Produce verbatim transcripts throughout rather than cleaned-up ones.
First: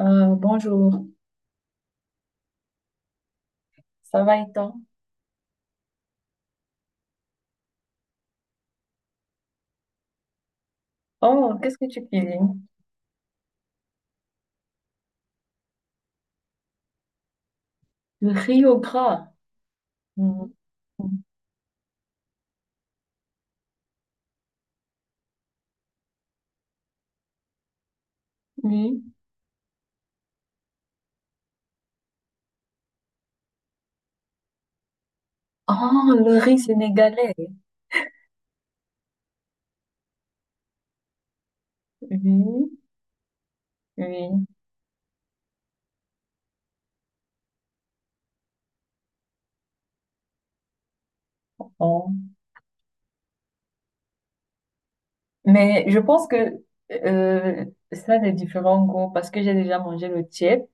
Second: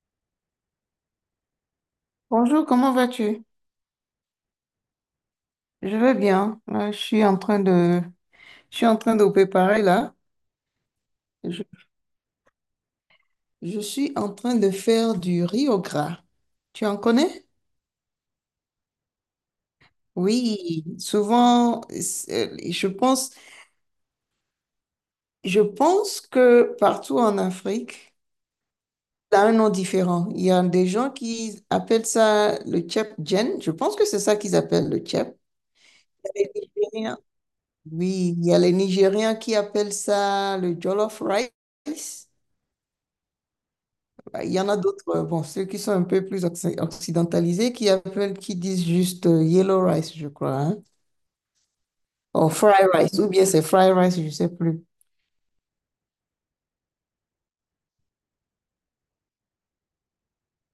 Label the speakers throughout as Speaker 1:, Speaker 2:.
Speaker 1: Euh, bonjour,
Speaker 2: Bonjour, comment vas-tu?
Speaker 1: ça va et toi?
Speaker 2: Je vais bien. Euh, je suis en train de, je suis en train de préparer là.
Speaker 1: Oh,
Speaker 2: Je,
Speaker 1: qu'est-ce que tu cuisines?
Speaker 2: je suis en train de faire du riz au gras. Tu en connais?
Speaker 1: Le riz au gras. Mm.
Speaker 2: Oui, souvent, c'est- je pense, je pense que partout en Afrique,
Speaker 1: Oui.
Speaker 2: ça a un nom différent. Il y a des gens qui appellent ça le tchèp-djen. Je pense que c'est ça qu'ils appellent le tchèp.
Speaker 1: Oh, le
Speaker 2: Il y a
Speaker 1: riz
Speaker 2: les Nigériens.
Speaker 1: sénégalais.
Speaker 2: Oui, il y a les Nigériens qui appellent ça le jollof rice.
Speaker 1: Oui,
Speaker 2: Bah,
Speaker 1: oui.
Speaker 2: il y en a d'autres, euh, bon, ceux qui sont un peu plus occ- occidentalisés, qui appellent, qui disent juste euh, yellow rice, je crois, hein,
Speaker 1: Oh.
Speaker 2: ou fried rice, ou bien c'est fried rice, je ne sais plus.
Speaker 1: Mais je pense que euh, ça a des différents goûts parce que j'ai déjà mangé le tiède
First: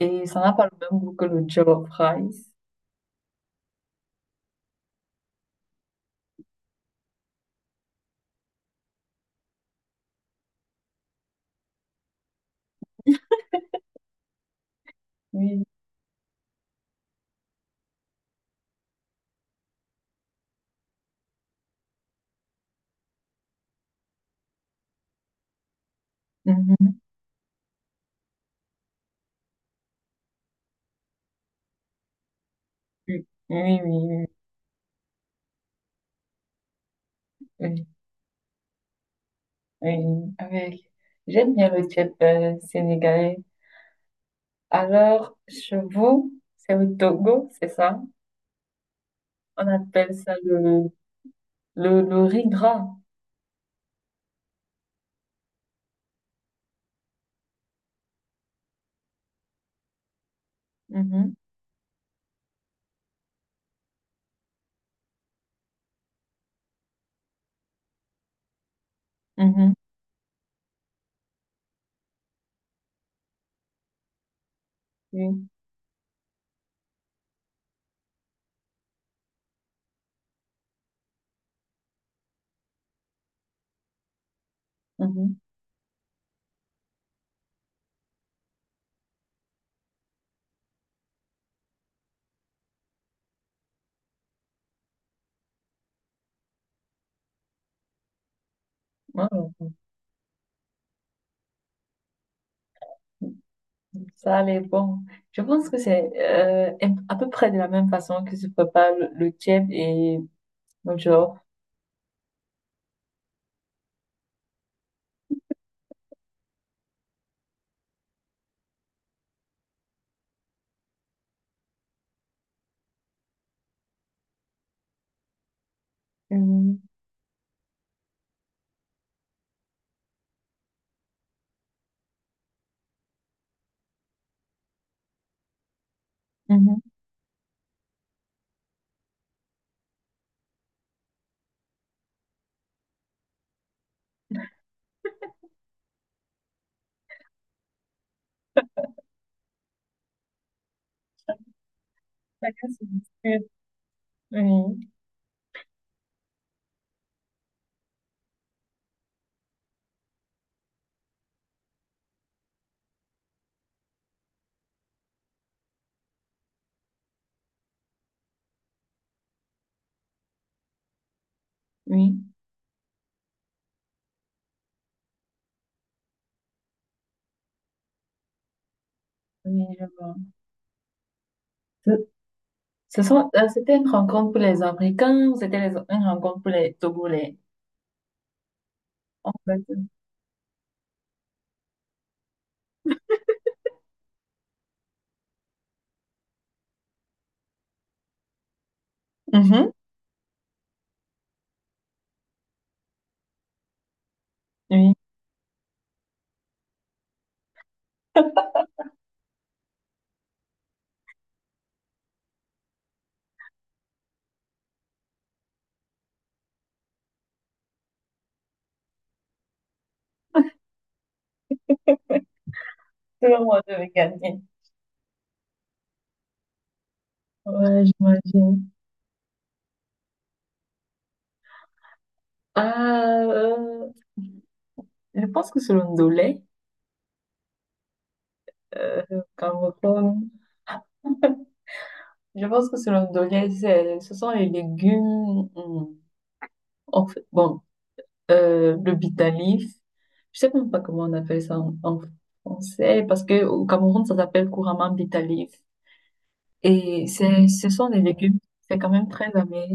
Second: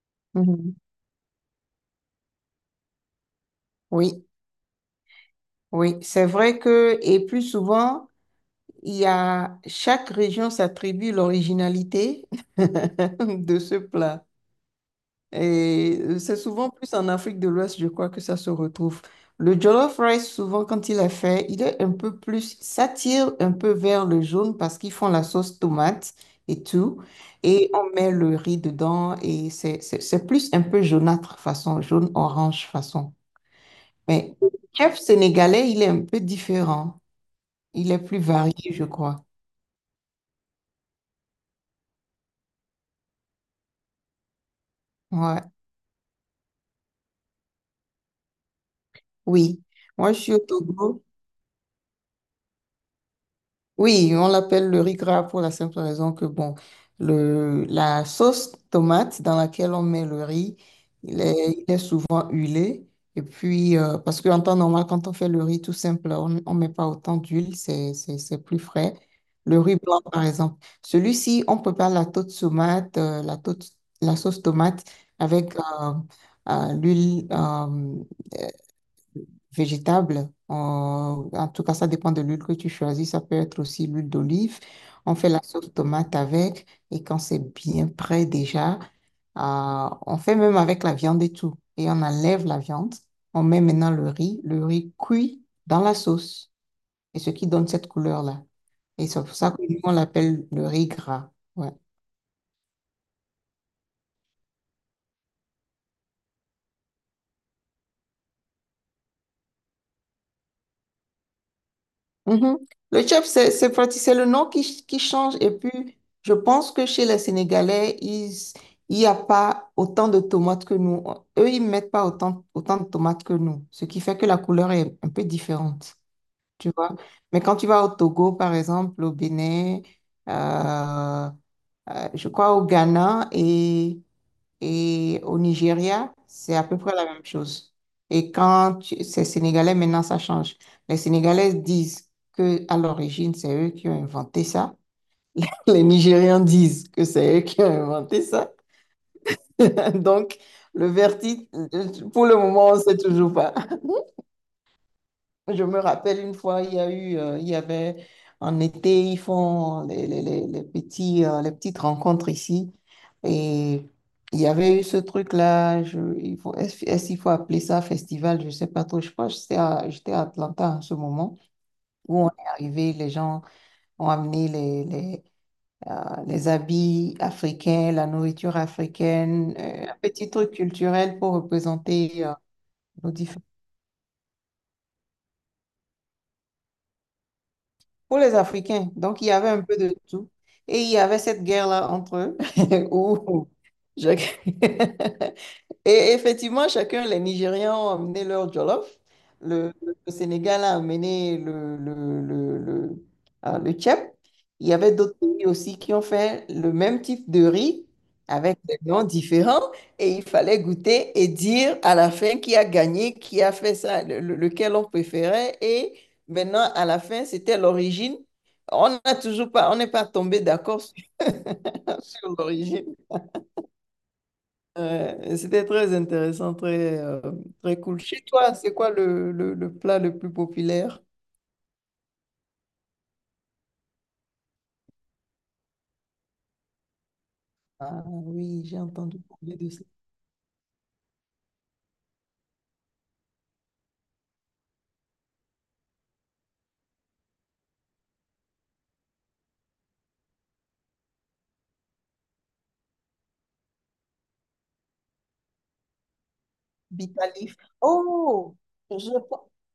Speaker 1: et ça n'a pas
Speaker 2: Mhm.
Speaker 1: le même goût que le jollof rice.
Speaker 2: Oui, oui, c'est vrai que, et plus souvent, il y a, chaque région s'attribue l'originalité de ce plat.
Speaker 1: Oui.
Speaker 2: Et euh, c'est souvent plus en Afrique de l'Ouest, je crois, que ça se retrouve. Le jollof rice, souvent, quand il est fait, il est un peu plus, ça tire un peu vers le jaune parce qu'ils font la sauce tomate et
Speaker 1: Mhm.
Speaker 2: tout. Et on met le riz dedans et c'est, c'est, c'est plus un peu jaunâtre façon, jaune-orange façon.
Speaker 1: Oui, oui, oui,
Speaker 2: Mais le chef sénégalais, il est un peu différent.
Speaker 1: oui, oui.
Speaker 2: Il est plus varié, je crois.
Speaker 1: Oui. Avec... J'aime bien le tiède euh, sénégalais. Alors,
Speaker 2: Ouais.
Speaker 1: chevaux, c'est au Togo, c'est ça?
Speaker 2: Oui.
Speaker 1: On appelle
Speaker 2: Moi, je suis
Speaker 1: ça
Speaker 2: au
Speaker 1: le,
Speaker 2: Togo.
Speaker 1: le, le riz gras.
Speaker 2: Oui, on l'appelle le riz gras pour la simple raison que, bon, le, la sauce tomate dans laquelle on met le riz, il
Speaker 1: Mhm,
Speaker 2: est, il est souvent huilé. Et puis, euh, parce qu'en temps normal, quand on fait le riz tout simple, on ne met pas autant d'huile, c'est, c'est, c'est plus frais. Le
Speaker 1: mhm,
Speaker 2: riz blanc, par exemple. Celui-ci, on prépare la sauce tomate, euh, la, tôte- la sauce tomate
Speaker 1: oui,
Speaker 2: avec euh, euh, l'huile. Euh, végétable. En, en tout cas, ça dépend de l'huile que tu choisis. Ça peut être aussi l'huile d'olive. On fait
Speaker 1: mhm.
Speaker 2: la sauce tomate avec et quand c'est bien prêt déjà, euh, on fait même avec la viande et tout. Et on enlève la viande. On met maintenant le riz. Le riz cuit dans la sauce. Et ce qui donne cette couleur-là. Et c'est pour ça
Speaker 1: Wow,
Speaker 2: que nous, on l'appelle le riz gras. Ouais.
Speaker 1: ça, elle est bon. Je pense que c'est euh, un- à peu près de la même façon que se prépare le, le tchèp et le genre.
Speaker 2: Mhm. Le chef, c'est c'est prati- c'est le nom qui, qui change. Et puis, je pense que chez les Sénégalais, ils, il n'y a pas autant de tomates que nous. Eux, ils ne mettent pas autant, autant de tomates que nous, ce qui fait que la couleur est un peu différente, tu
Speaker 1: Mhm,
Speaker 2: vois. Mais quand tu vas au Togo, par exemple, au Bénin, euh, euh, je crois au Ghana et et au Nigeria, c'est à peu
Speaker 1: mhm.
Speaker 2: près la même chose. Et quand tu- c'est sénégalais, maintenant, ça change. Les Sénégalais disent que à l'origine, c'est eux qui ont inventé ça. Les Nigérians disent que c'est eux qui ont inventé ça. Donc, le verdict, pour le
Speaker 1: Chacun
Speaker 2: moment, on ne
Speaker 1: se
Speaker 2: sait toujours
Speaker 1: discute.
Speaker 2: pas.
Speaker 1: Oui,
Speaker 2: Je me rappelle une fois, il y a eu, euh, il y avait en été, ils font les, les, les, les petits, euh, les petites rencontres ici. Et il y avait eu ce truc-là. je- il faut, est-ce, est-ce qu'il faut appeler ça festival? Je ne sais pas trop. Je crois que j'étais à, j'étais à Atlanta en ce moment
Speaker 1: oui,
Speaker 2: où on est arrivé. Les gens ont amené les, les, euh, les habits africains, la nourriture africaine,
Speaker 1: oui, je
Speaker 2: euh, un
Speaker 1: vois.
Speaker 2: petit truc culturel pour
Speaker 1: Ce,
Speaker 2: représenter, euh,
Speaker 1: Ce
Speaker 2: nos
Speaker 1: sont,
Speaker 2: différences
Speaker 1: euh, c'était une rencontre pour les Africains ou c'était les- une rencontre pour les Togolais?
Speaker 2: pour les Africains. Donc, il y
Speaker 1: En
Speaker 2: avait un
Speaker 1: fait, euh,
Speaker 2: peu de tout. Et il y avait cette guerre-là entre eux où je- Et effectivement, chacun, les Nigériens ont amené leur jollof.
Speaker 1: mhm,
Speaker 2: Le, le- Sénégal a amené le, le, le, le, ah, le tchèp. Il y avait
Speaker 1: oui.
Speaker 2: d'autres pays aussi qui ont fait le même type de riz avec des noms différents. Et il fallait goûter et dire à la fin qui a gagné, qui a fait ça, le- le- lequel on préférait. Et maintenant, à la fin, c'était l'origine. On n'a toujours pas, on n'est pas tombé d'accord sur, sur l'origine.
Speaker 1: Tout le monde devait gagner.
Speaker 2: Ouais, c'était très intéressant, très, euh, très
Speaker 1: Ouais,
Speaker 2: cool. Chez toi,
Speaker 1: j'imagine.
Speaker 2: c'est quoi le, le, le plat le plus populaire?
Speaker 1: Ah, euh, je pense que c'est le ndolé,
Speaker 2: Ah oui, j'ai
Speaker 1: euh,
Speaker 2: entendu
Speaker 1: au
Speaker 2: parler de ça.
Speaker 1: Cameroun. Je pense que c'est le ndolé, c'est, ce sont les légumes, hmm, en fait, bon, euh, le bitalif. Je sais même pas comment on appelle ça en, en français, parce que au Cameroun, ça s'appelle couramment bitalif. Et c'est,
Speaker 2: Bitalif.
Speaker 1: ce sont des légumes,
Speaker 2: Oh,
Speaker 1: c'est quand même
Speaker 2: je,
Speaker 1: très amer.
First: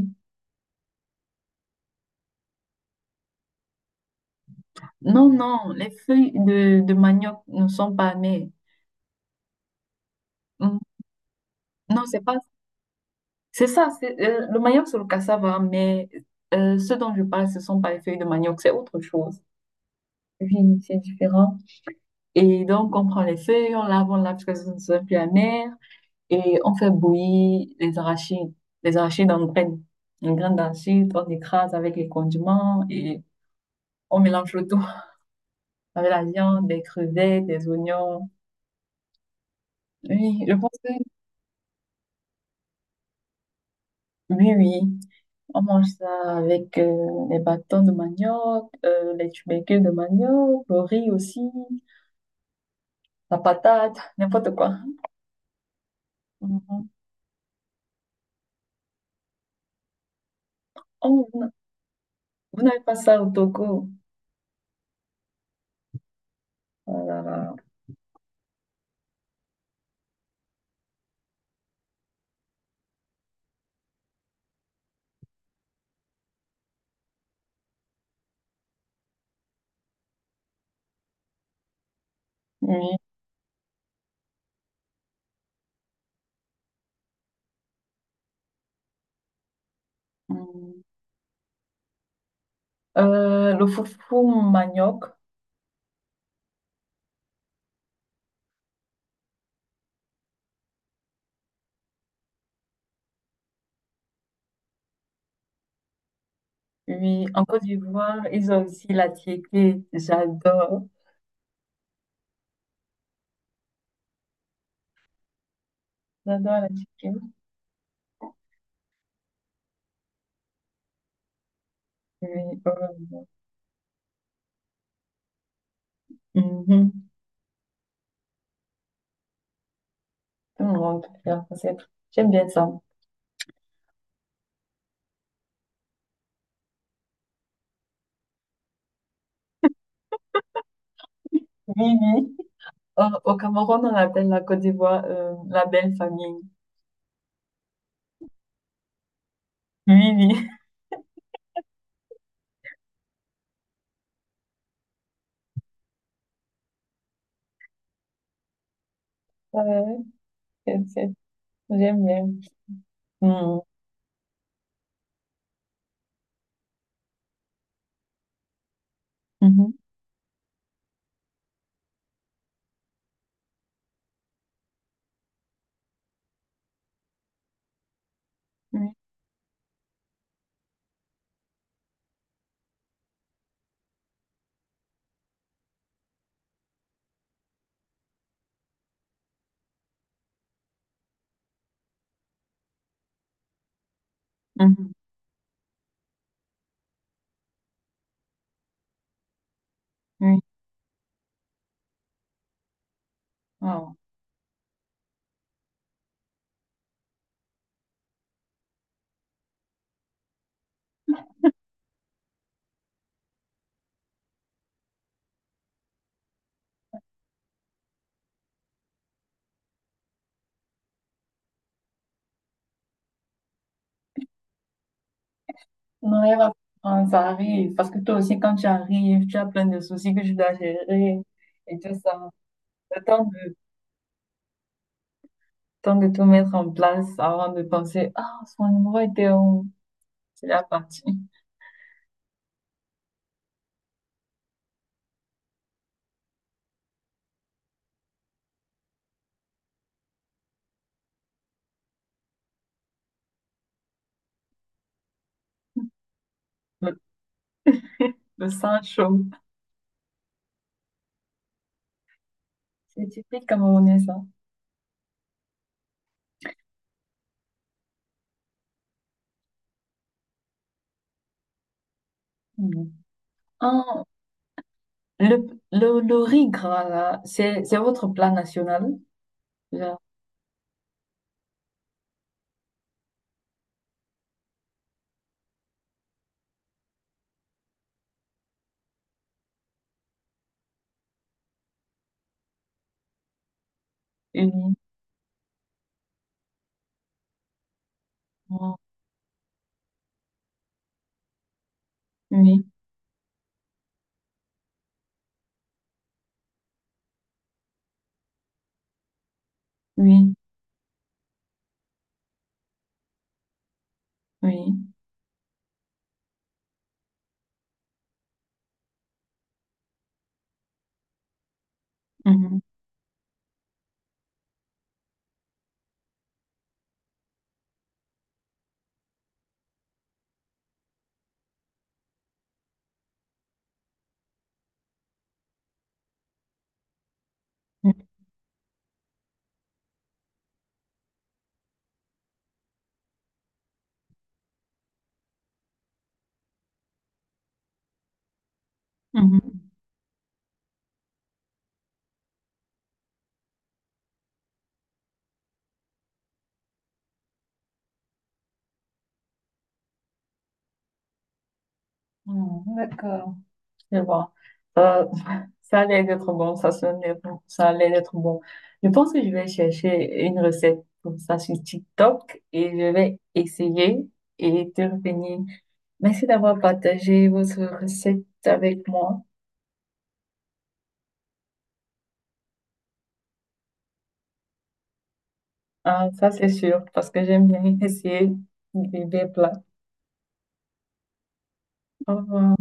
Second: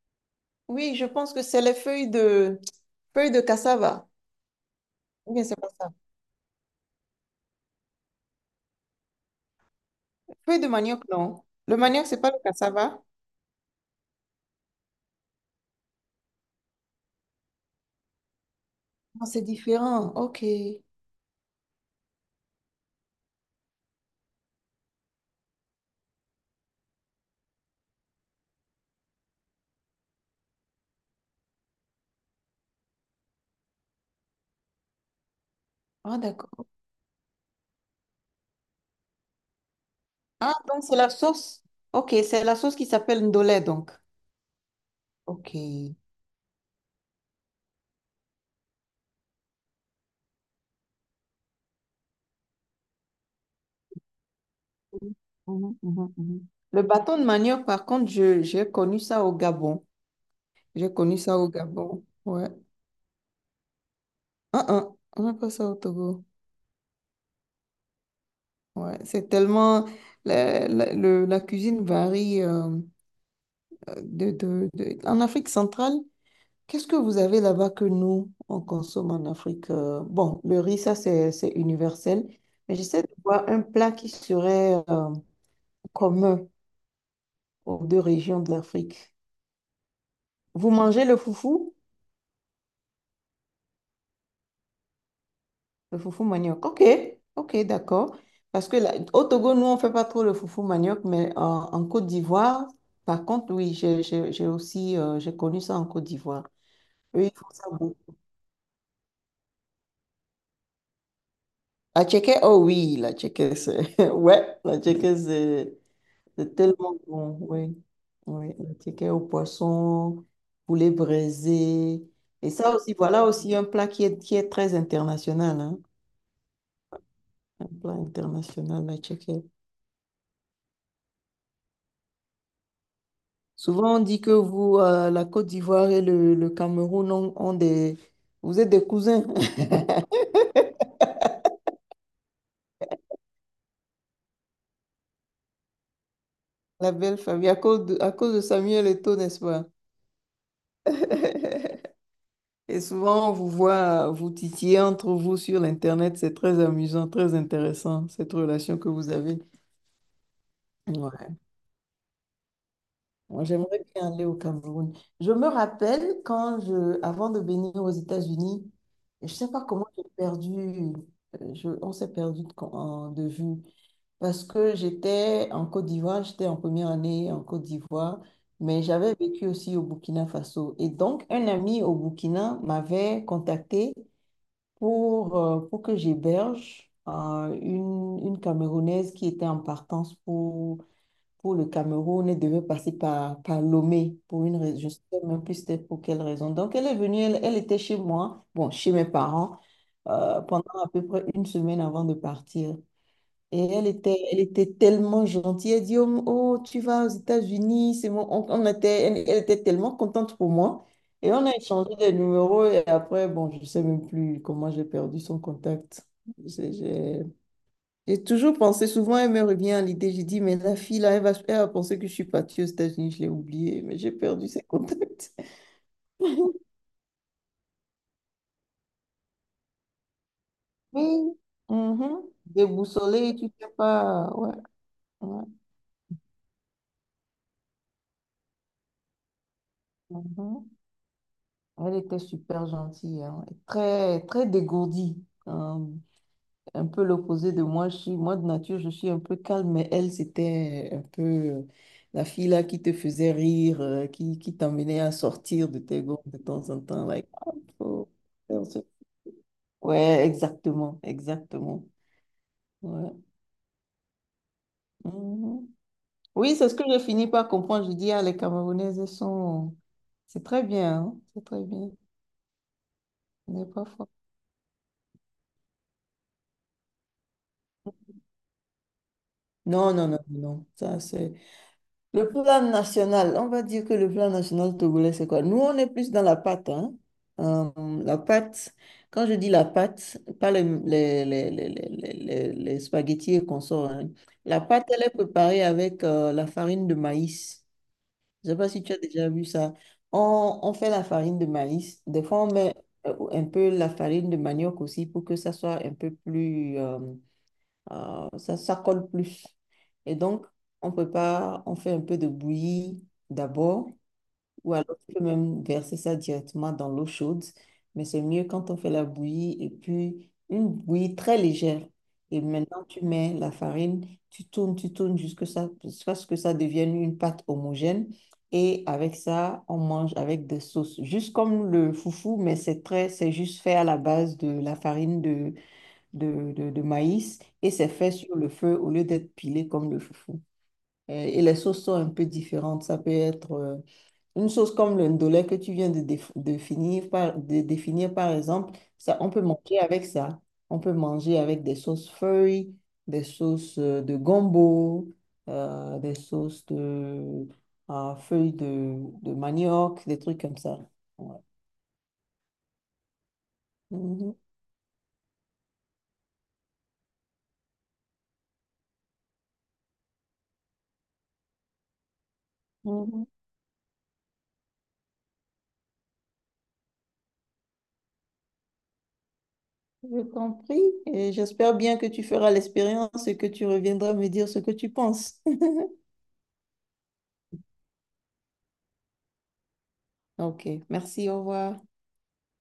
Speaker 2: oui, je pense que c'est les feuilles de, feuilles de cassava.
Speaker 1: Non,
Speaker 2: Ou bien c'est pas
Speaker 1: non, les
Speaker 2: ça.
Speaker 1: feuilles de, de manioc ne sont pas amères.
Speaker 2: Feuilles de
Speaker 1: Hmm,
Speaker 2: manioc, non. Le
Speaker 1: non,
Speaker 2: manioc, c'est
Speaker 1: c'est
Speaker 2: pas
Speaker 1: pas.
Speaker 2: le cassava?
Speaker 1: C'est ça, c'est, euh, le manioc sur le cassava, mais euh, ce dont je parle, ce ne sont pas les feuilles de manioc, c'est autre
Speaker 2: Non,
Speaker 1: chose.
Speaker 2: c'est différent. OK.
Speaker 1: Oui, c'est différent. Et donc, on prend les feuilles, on lave, on lave parce que ce ne soit plus amer, et on fait bouillir les arachides. Les arachides en graines. En graines d'arachide, on écrase avec les condiments et on mélange le tout avec
Speaker 2: Ah,
Speaker 1: la viande,
Speaker 2: d'accord.
Speaker 1: des crevettes, des oignons. Oui, je
Speaker 2: Ah,
Speaker 1: pense
Speaker 2: donc
Speaker 1: que
Speaker 2: c'est la sauce. OK, c'est la sauce qui s'appelle ndolé, donc.
Speaker 1: oui, oui. On mange
Speaker 2: OK.
Speaker 1: ça avec euh, les bâtons de manioc, euh, les tubercules de manioc, le riz aussi, la patate, n'importe quoi.
Speaker 2: Mhm, mhm, mhm. Le
Speaker 1: Mhm.
Speaker 2: bâton de manioc, par contre, je, j'ai connu ça au Gabon. J'ai connu
Speaker 1: Oh,
Speaker 2: ça
Speaker 1: vous n'a-
Speaker 2: au Gabon. Ouais.
Speaker 1: vous n'avez pas ça au Togo.
Speaker 2: Ah, ah, on n'a pas ça au Togo.
Speaker 1: Voilà.
Speaker 2: Ouais. C'est tellement. La, la- le- la cuisine varie euh, de, de, de- en Afrique centrale, qu'est-ce que vous avez là-bas que nous, on consomme en Afrique? euh, Bon, le riz, ça, c'est, c'est universel. Mais
Speaker 1: Oui.
Speaker 2: j'essaie de voir un plat qui serait euh, commun aux deux régions de l'Afrique. Vous
Speaker 1: Mm.
Speaker 2: mangez le foufou?
Speaker 1: Euh, le foufou manioc.
Speaker 2: Le foufou manioc. Ok, ok, d'accord. Parce que là, au Togo, nous, on ne fait pas trop le foufou manioc, mais en, en Côte d'Ivoire, par contre, oui, j'ai j'ai- j'ai aussi euh, j'ai connu ça en Côte d'Ivoire. Eux,
Speaker 1: Oui,
Speaker 2: ils
Speaker 1: en
Speaker 2: font
Speaker 1: Côte
Speaker 2: ça beaucoup.
Speaker 1: d'Ivoire, ils ont aussi la tiéké. J'adore.
Speaker 2: La tchéké, oh oui, la tchéké, c'est... Ouais, la tchéké, c'est c'est
Speaker 1: J'adore la
Speaker 2: tellement
Speaker 1: tiéké.
Speaker 2: bon, oui. Oui, la tchéké au poisson, poulet braisé.
Speaker 1: Oui.
Speaker 2: Et ça aussi,
Speaker 1: Euh,
Speaker 2: voilà aussi un plat qui est, qui est très international, hein.
Speaker 1: mhm.
Speaker 2: Un plat international, la tchéké.
Speaker 1: Tout le monde peut faire ça. c'est- J'aime bien ça.
Speaker 2: Souvent, on dit que vous, euh, la Côte d'Ivoire et le, le Cameroun ont, ont des... Vous êtes des cousins,
Speaker 1: Oui, oui. Euh, au Cameroun, on appelle la Côte d'Ivoire euh, la belle famille.
Speaker 2: la belle famille, à cause de, à cause de Samuel Eto'o, n'est-ce pas?
Speaker 1: Oui, oui.
Speaker 2: Et souvent, on vous voit euh, vous titiller entre vous sur l'Internet. C'est très amusant, très intéressant, cette relation que vous avez.
Speaker 1: Ouais, c'est- c'est-
Speaker 2: Ouais.
Speaker 1: j'aime bien.
Speaker 2: Moi,
Speaker 1: Mhm.
Speaker 2: j'aimerais bien aller au Cameroun. Je me rappelle quand je, avant de venir aux États-Unis, je ne sais pas
Speaker 1: Mhm.
Speaker 2: comment j'ai perdu, euh, je, on s'est perdu de con- en- de vue. Parce que j'étais en Côte d'Ivoire, j'étais en première année en Côte d'Ivoire, mais
Speaker 1: Oui.
Speaker 2: j'avais vécu aussi au Burkina Faso. Et donc, un ami au Burkina m'avait contacté pour, euh, pour que j'héberge euh, une, une Camerounaise qui était en partance pour, pour le Cameroun et devait passer par, par Lomé pour une raison. Je ne
Speaker 1: Mhm.
Speaker 2: sais même plus c'était pour quelle raison. Donc, elle est venue, elle, elle était chez moi, bon, chez mes parents,
Speaker 1: Oui.
Speaker 2: euh, pendant à peu près une semaine avant de partir. Et elle
Speaker 1: Wow.
Speaker 2: était, elle était tellement gentille. Elle dit, oh, oh, tu vas aux États-Unis. C'est bon. On, on était, elle, elle était tellement contente pour moi. Et on a échangé des numéros. Et après, bon, je ne sais même plus comment j'ai perdu son contact. J'ai j'ai- j'ai toujours pensé, souvent elle me revient à l'idée. J'ai dit, mais la fille là, elle va, elle va penser que je suis partie aux États-Unis. Je l'ai oubliée, mais j'ai perdu ses contacts.
Speaker 1: Non, elle va prendre, ça arrive. Parce que toi aussi, quand tu arrives, tu as plein de soucis que tu dois gérer
Speaker 2: Oui.
Speaker 1: et tout
Speaker 2: Mhm.
Speaker 1: ça. Le temps
Speaker 2: Déboussolée,
Speaker 1: de,
Speaker 2: tu
Speaker 1: le
Speaker 2: sais pas. Ouais. ouais.
Speaker 1: temps de tout mettre en place avant de penser, ah, son numéro était où? C'est la
Speaker 2: Mhm.
Speaker 1: partie.
Speaker 2: Elle était super gentille, hein, et très, très dégourdie. Hein, un peu l'opposé de moi. Je suis, moi, de nature, je suis un peu calme, mais elle, c'était un peu euh, la fille là qui te faisait rire, euh, qui, qui t'emmenait à sortir de tes gonds de temps en
Speaker 1: Le,
Speaker 2: temps. Like, ah, faut
Speaker 1: le
Speaker 2: faire ce-
Speaker 1: sang chaud.
Speaker 2: ouais, exactement, exactement.
Speaker 1: C'est
Speaker 2: Ouais.
Speaker 1: typique camerounais, ça.
Speaker 2: Mhm. Oui, c'est ce que je finis par comprendre. Je dis, ah, les Camerounaises, elles sont... C'est très bien, hein, c'est très bien.
Speaker 1: Mhm.
Speaker 2: Mais
Speaker 1: Ah,
Speaker 2: parfois...
Speaker 1: le, le, le riz gras, là, c'est, c'est votre plat national?
Speaker 2: Non,
Speaker 1: Genre,
Speaker 2: non, non, non. Ça, c'est... Le plan national, on va dire que le plan national togolais, c'est quoi? Nous, on est plus dans la pâte, hein. Euh, la pâte, quand je dis la pâte, pas les, les, les, les, les, les- les- les spaghettis et consorts, hein. La
Speaker 1: oui,
Speaker 2: pâte, elle est préparée avec euh, la farine de maïs. Je ne sais pas si tu as déjà vu ça. On, on fait la farine de maïs. Des fois, on
Speaker 1: oui,
Speaker 2: met euh, un peu la farine de manioc aussi pour que ça soit un peu plus... euh, euh, ça, ça colle plus. Et
Speaker 1: oui.
Speaker 2: donc, on prépare, on fait un peu de bouillie d'abord, ou
Speaker 1: Oui.
Speaker 2: alors tu peux même verser ça directement dans l'eau chaude, mais c'est mieux quand on fait la bouillie et puis une bouillie très légère. Et
Speaker 1: Mhm.
Speaker 2: maintenant, tu mets la farine, tu tournes, tu tournes jusqu'à ça, jusqu'à ce que ça devienne une pâte homogène. Et avec ça, on mange avec des sauces, juste comme le foufou, mais c'est très, c'est juste fait à la base de la farine de de, de- de maïs et c'est
Speaker 1: Mhm.
Speaker 2: fait sur le feu au lieu d'être pilé comme le foufou. Euh, Et les sauces sont un peu différentes. Ça peut être euh, une sauce comme le ndolé que tu viens de, déf- de finir par, de définir, par exemple. Ça, on peut
Speaker 1: Mhm.
Speaker 2: manger avec ça. On peut manger avec des sauces feuilles, des sauces euh, de gombo, euh, des sauces de euh, feuilles de, de manioc, des trucs comme ça. Ouais.
Speaker 1: Hmm, d'accord. Je vois.
Speaker 2: Mhm.
Speaker 1: Euh, ça allait être bon, ça sonnait bon, ça allait être bon. Je pense que je vais chercher une recette comme ça sur TikTok et je vais
Speaker 2: Mhm.
Speaker 1: essayer et te revenir. Merci d'avoir partagé votre recette avec moi.
Speaker 2: Je compris et j'espère bien que tu feras l'expérience et que tu reviendras me dire ce que tu penses.
Speaker 1: Ah, ça, c'est sûr, parce que j'aime bien essayer des des plats.
Speaker 2: Ok, merci, au revoir.
Speaker 1: Au revoir.